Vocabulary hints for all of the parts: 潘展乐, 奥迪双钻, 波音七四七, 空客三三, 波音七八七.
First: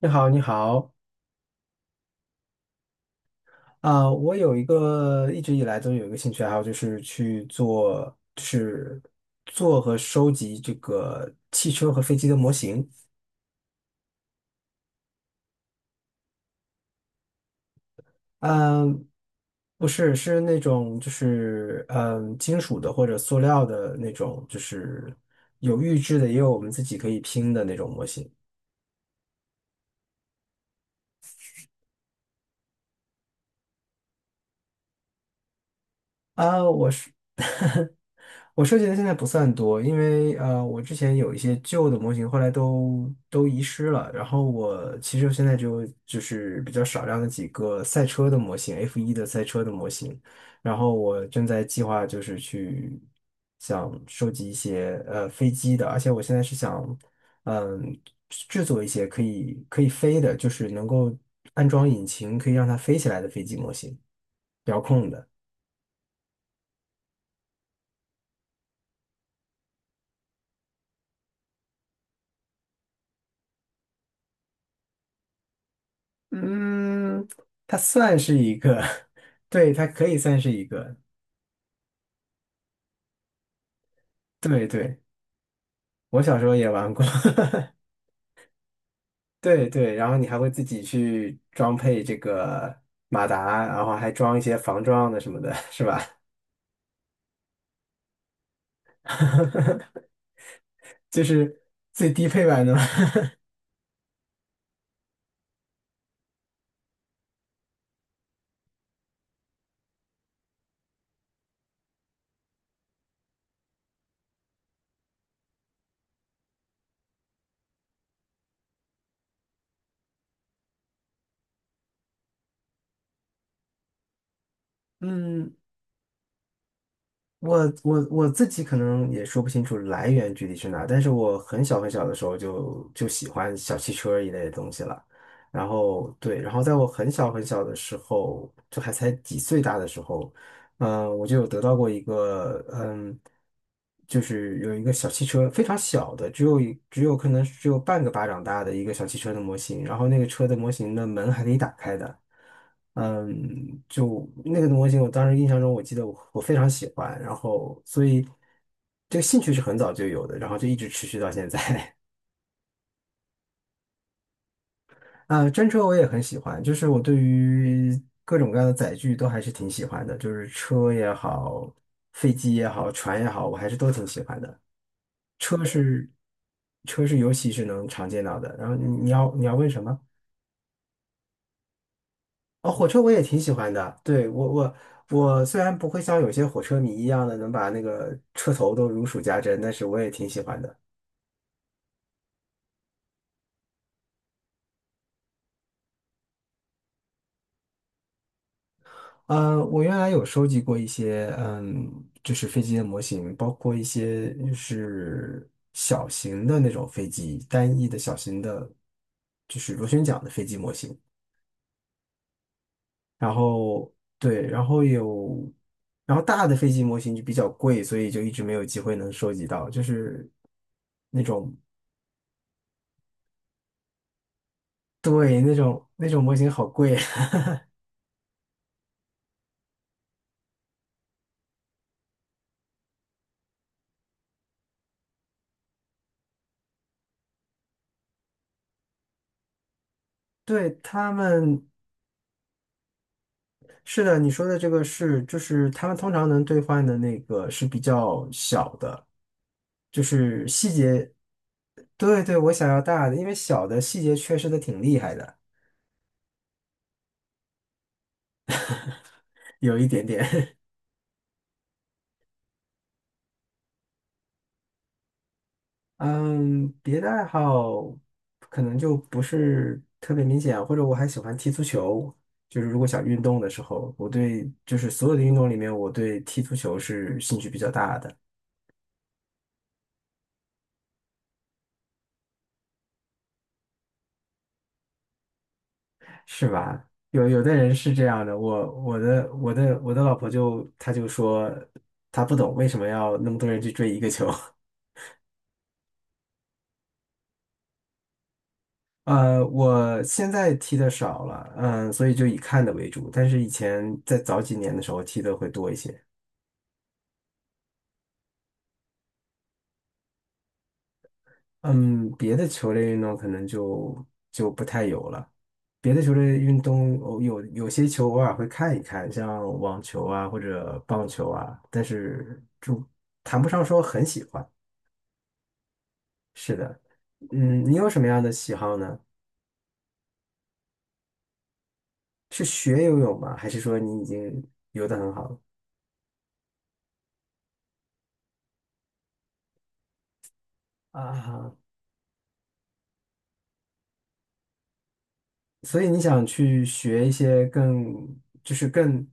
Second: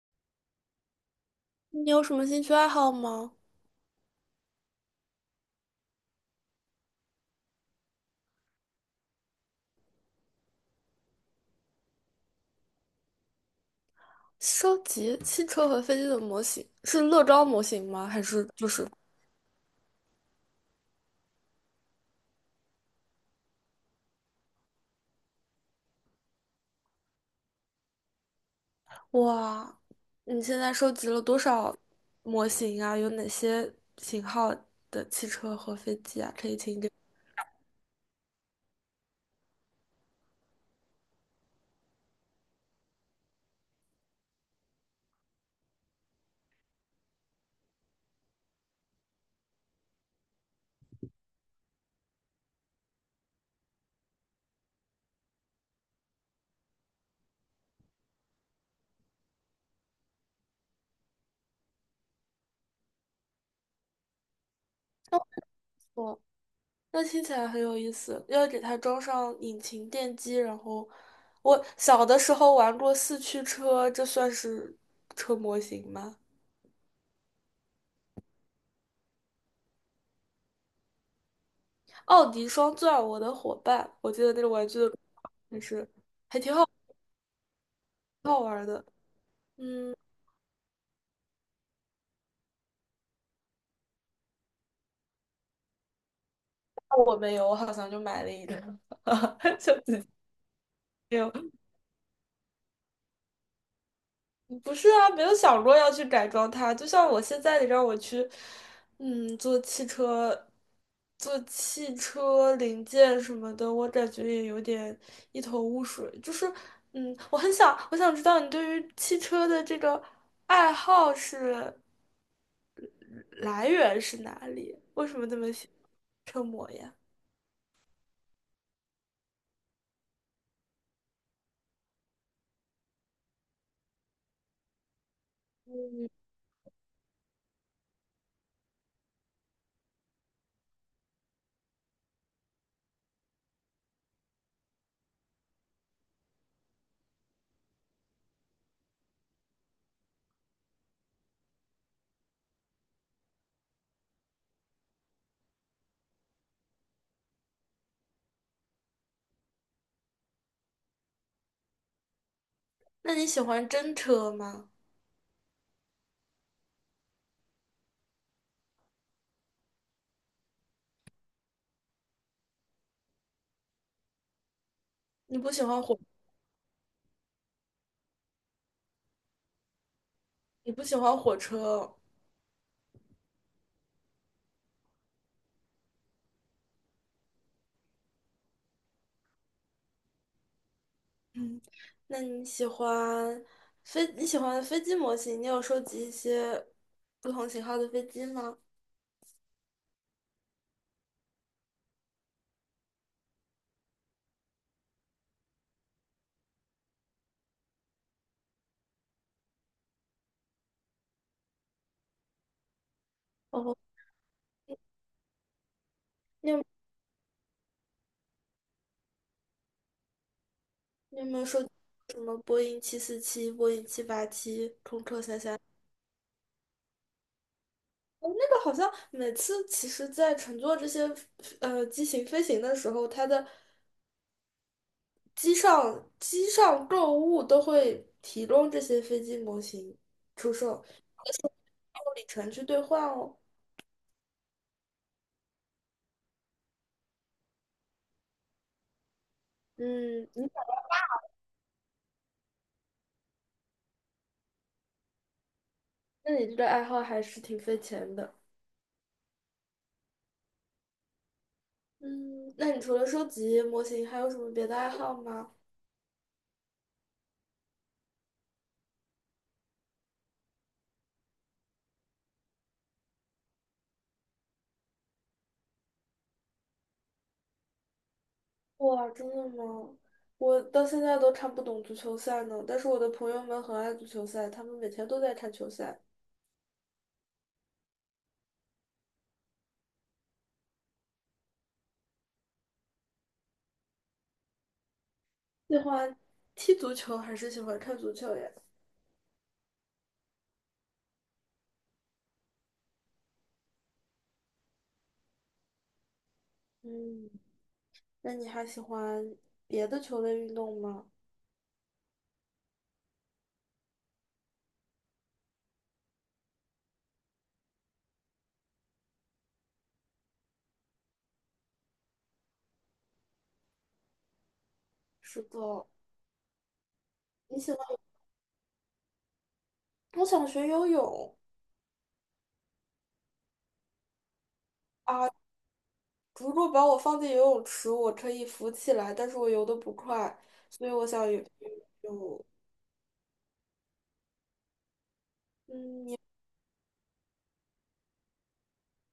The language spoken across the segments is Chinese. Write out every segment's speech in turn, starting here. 你好，你好。你有什么兴趣爱好吗？我有一个一直以来都有一个兴趣爱好，就是去做，就是做和收集这个汽车和飞机的模型。收集汽车和飞机的模型，是乐高模型吗？还是就是嗯，不是，是那种就是金属的或者塑料的那种，就是有预制的，也有我们自己可以拼的那种模型。哇？你现在收集了多少模型啊？有哪些型号的汽车和飞机啊？可以啊，请我给是。我收集的现在不算多，因为我之前有一些旧的模型，后来都遗失了。然后我其实现在就是比较少量的几个赛车的模型，F1 的赛车的模型。然后我正在计划就是去想收集一些飞机的，而且我现在是想嗯制作一些可以飞的，就是能够安装引擎可以让它飞起来的飞机模型，遥控的。我。那听起来很有意思，要给它装上引擎电机，然后我小的时候玩过四驱车，这算是车模型吗？嗯，它算是一个，对，它可以算是一个。奥迪双钻，我的伙伴，我记得那个对玩具的，对，就是我小还时候挺也好。玩过。好玩的。对对，嗯，然后你还会自己去装配这个马达，然后还装一些防撞的什么的，是吧？我没有，我好像就买了一个，就自己 没就有。是最低配版的嘛。不是啊，没有想过要去改装它。就像我现在，你让我去，做汽车，做汽车零件什么的，我感觉也有点一头雾水。就是，我很想，我想知道你对于汽车的这个爱好是来源是哪里？为什么这么嗯。喜欢车模呀？我自己可能也说不清楚来源具体是哪，但是我很小很小的时候就喜欢小汽车一类的东西了。然后对，然后在我很小很小的时候，就还才几岁大的时候，我就有得到过一个，就是有一个小汽车，非常小的，只有一只有可能只有半个巴掌大的一个小汽车的模型，然后那个车的模型的门还可以打开的。就那个模型，我当时印象中，我记得我非常喜欢，然后所以这个兴趣是很早就有的，然后就一直持续到现在。那你喜欢真车吗？啊，真车我也很喜欢，就是我对于各种各样的载具都还是挺喜欢的，就是车也好，飞机也好，船也好，我还是都挺喜欢的。你不喜车欢火？是车是尤其是能常见到的。然后你要问什么？你不喜欢火车，哦，火车我也挺喜欢的。对，我虽然不会像有些火车迷一样的能把那个车头都如数家珍，但是我也挺喜欢的。嗯，那你喜欢飞？你喜欢飞机模型？你有收集一些不同型号的飞机吗？我原来有收集过一些，就是飞机的模型，包括一些就是小型的那种飞机，单翼的小型的，就是螺旋桨的飞机模型。然哦，后对，然后有，然后大你的有飞机模型就比较贵，所以就一直没有机会能收集到，就是你那有没有种。收集什么波音七四七、波音七八七、空客三对，那三？种那种模型好贵。这个好像每次其实，在乘坐这些机型飞行的时候，它的机上购物都会提供这些飞机模型 出对，售，他们。用里程去兑换哦。是的，你说的这个是，就是他们通常能兑换的那个是比较小的，就嗯，是细节。对对，我想要大的，因为小的细节缺失的挺厉害的。那你这个爱好还是挺费钱的。有一点点。嗯，那你除了收集模型，还有什么别的爱好吗？嗯，别的爱好可能就不是特别明显啊，或者我还喜欢踢足球，就是如果想运动的时候，我对就是所有的运动里面，我对踢足球是兴趣比较大的。哇，真的吗？我到现在都看不懂足球赛呢，但是我的朋友们很爱足球赛，他们每天都在看球赛。是吧？有有的人是这样的，我的老婆就她就说她不懂为什么要那么多人去追一个球。喜欢踢足球还是喜欢看足球呀？我现在踢的少了，所以就以看的为主。但是以前在早几年的时候踢的会多一些。嗯，那你还喜欢别的球类运动吗？嗯，别的球类运动可能就不太有了。别的球类运动偶有些球偶尔会看一看，像网球啊或者棒球啊，但是就谈不上说很喜欢。是的，是的。你喜你有什欢？么样的喜好呢？我想学游泳。是学游泳吗？还是说你已经游得很好了如果把我放进游泳池，我可以浮起来，但是我游得不快，所以我想游。啊？所以你嗯，也想去学一些更，就是更、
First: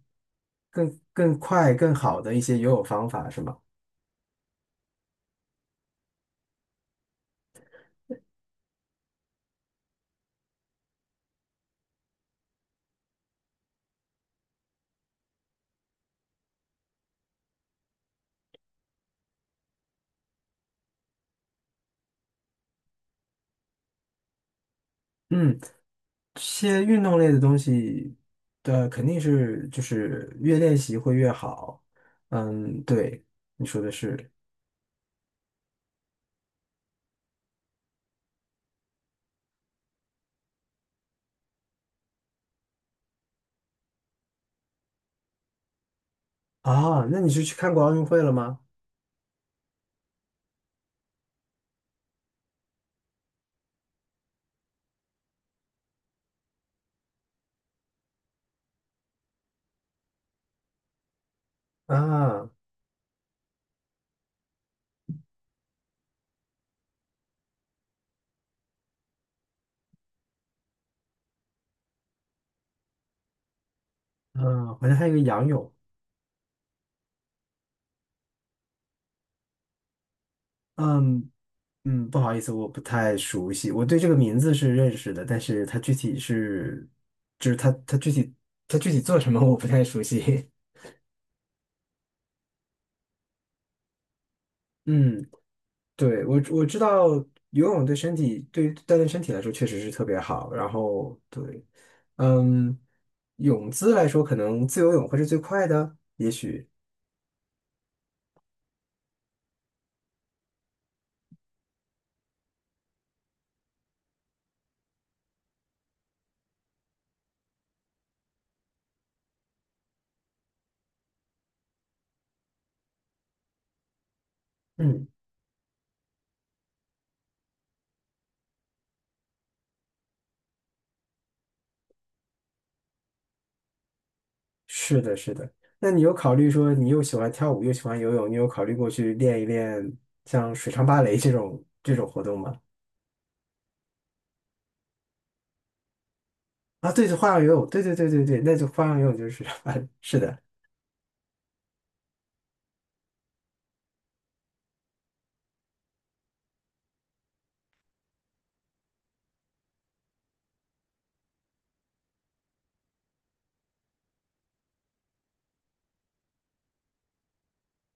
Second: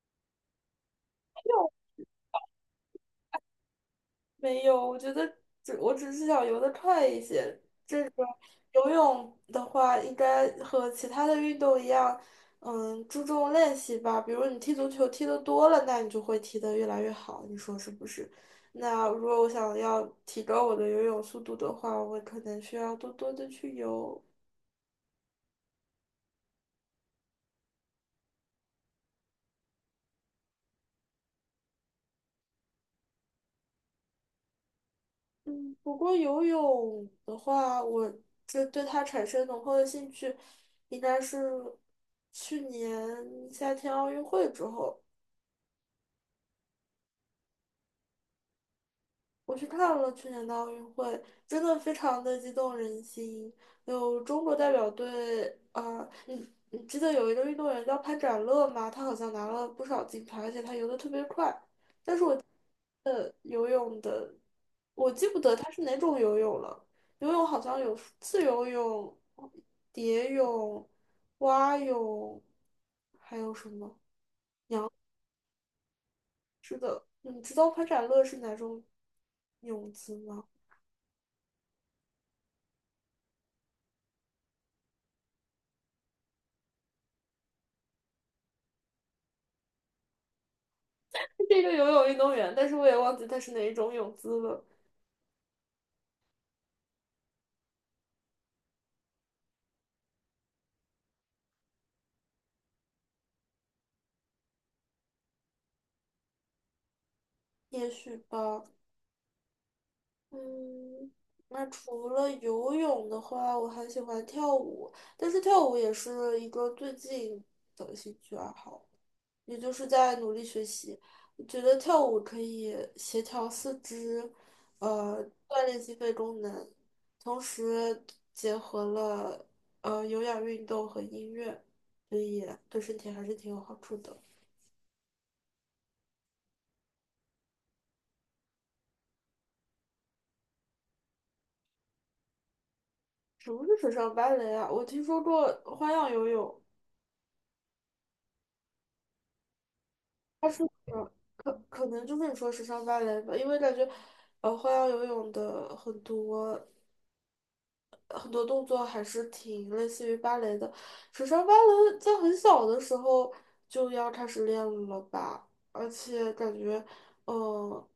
更、更快、更好的一些游泳方法，是吗？没有，我觉得我只是想游得快一些。游泳的话，应该和其他的运动一样，嗯，注重练习吧。比如你踢足球踢得多了，那你就会踢得越来越好，你说是不是？那如果我想要提高我的游泳速度的话，我可能需要多多的去游。嗯，这些运动类的东西的肯定是就是越练习会越好。嗯，对，你说的是。嗯，不过游泳的话，我这对它产生浓厚的兴趣，应该是去年夏天奥运会之后。啊，那你是去看过奥运会了吗？我去看了去年的奥运会，真的非常的激动人心。有中国代表队，啊，你记得有一个运动员叫潘展乐吗？他好像拿了不少金牌，而且他游的特别快。啊，游泳的，我记不得他是哪种游泳了。游泳好像有自由泳、蝶泳、蛙泳，还有什么？嗯，好像还有一个仰泳。你知道潘展乐是哪种泳姿吗？嗯，不好意思，我不太熟悉。我对这个名字是认识的，但是它具体是，就是它具体做什么 我不太熟悉。是一个游泳运动员，但是我也忘记他是哪一种泳姿了。嗯，对，我知道游泳对身体对于锻炼身体来说确实是特别好。然后对，嗯，泳姿来说可能自由泳会是最快的。也许吧，嗯，那除了游泳的话，我还喜欢跳舞，但是跳舞也是一个最近的兴趣爱好，也就是在努力学习。我觉得跳舞可以协调四肢，嗯，锻炼心肺功能，同时结合了有氧运动和音乐，所以对身体还是挺有好处的。是的，是的。那你有考虑说你又喜欢跳舞又喜欢游泳，你有考虑过去练一练像水上芭蕾这种活动吗？什么是水上芭蕾啊？我听说过花样游泳，啊，对，花样游泳，对对对对对，那就花样游泳就是。是的。它是可能就是你说水上芭蕾吧，因为感觉花样游泳的很多动作还是挺类似于芭蕾的。水上芭蕾在很小的时候就要开始练了吧，而且感觉呃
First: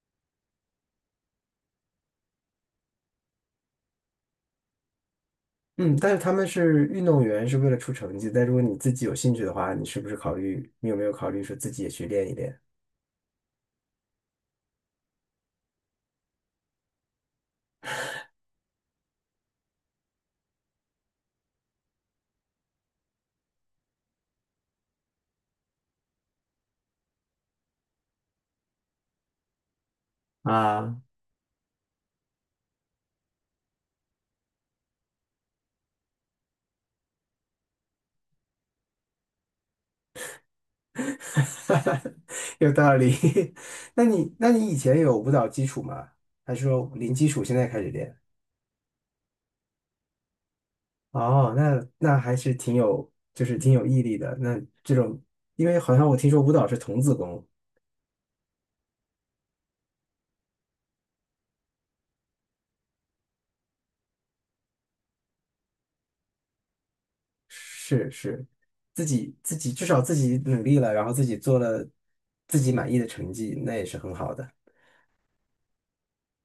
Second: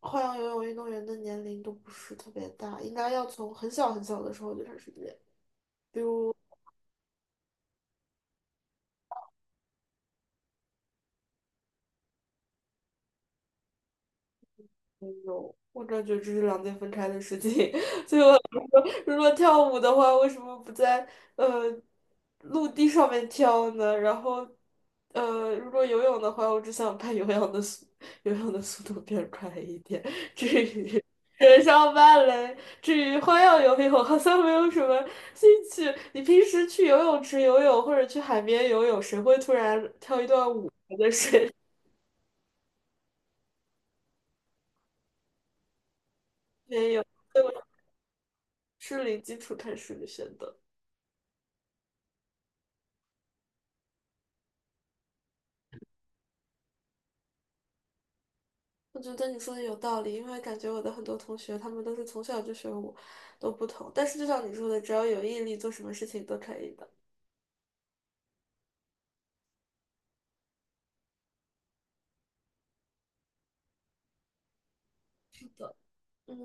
花样游泳运动员的年龄都不是特别大，应该要从很小很小的时候就开始练。嗯，但是他们是运动员，是为了出成绩。但如果你自己有兴趣的话，你是不是考虑，你有没有考虑说自己也去练一练？我感觉这是两件分开的事情。所以我想说，如果跳舞的话，为什么不在呃陆地上面跳呢？然后，如果游泳的话，我只想把游泳的速度变快一点。至啊，于人上芭蕾，至于花样游泳，我好像没有什么兴趣。你平时去游泳池游泳或者去海边游泳，谁会突然跳一段舞在水里 有道理。那你以前有舞蹈基础吗？还是说面游 零基 础现在所开始练？是零基础开始学的选择。哦，那那还是挺有，就是挺有毅力的。那这种，因为好像我听说舞蹈是童子功。我觉得你说的有道理，因为感觉我的很多同学，他们都是从小就学舞，都不同。但是就像你说的，只要有毅力，做什么事情都可以的。是是，自己自己至少自己努力了，然后自己做了自己满意的成绩，那也是很好的。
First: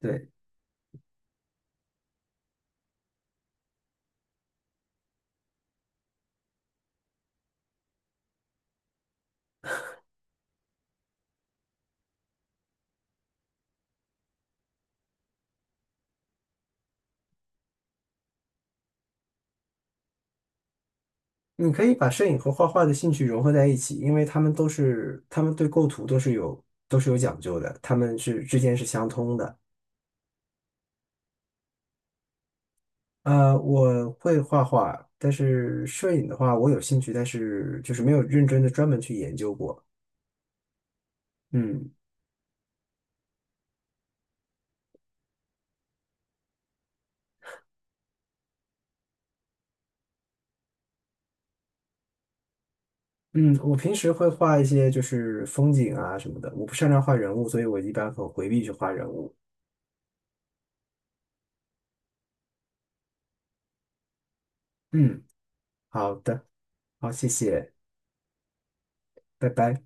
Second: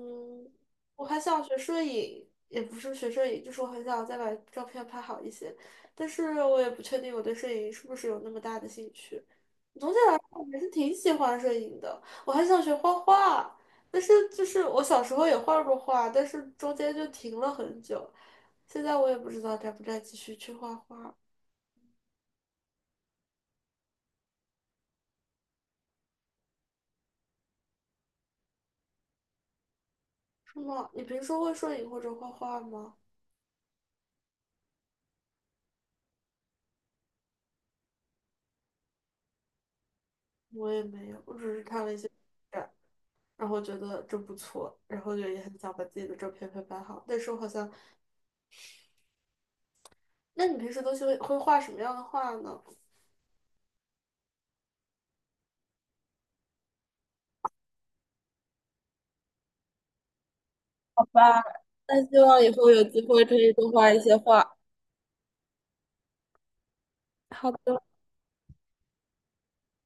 对，我还想学摄影，也不是学摄影，就是我很想再把照片拍好一些，但是我也不确定我对摄影是不是有那么大的兴趣。总体来说，我还是挺喜欢摄影的。我还想学画画，但是就是我小时候也画过画，但是中间就停了很久，现在我也不知道该不该继续去画画。你可以把摄影和画画的兴趣融合在一起，因为他们对构图都是有讲究的，他们是之间是相通的。是吗？你平时会摄影或者画画吗？呃，我会画画，但是摄影的话，我有兴趣，但是就是没有认真的专门去研究过。我也没有，我只是看嗯了一些展，然后觉得这不错，然后就也很想把自己的照片拍好。但是我好像，那你平时都是会画什么样的画呢？嗯，我平时会画一些就是风景啊什么的，我不擅长画人物，所以我一般很回避去画人物。那希望以后有机会可以多画一些画。嗯，好的，好，谢好谢，的，拜拜。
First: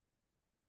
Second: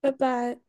拜拜。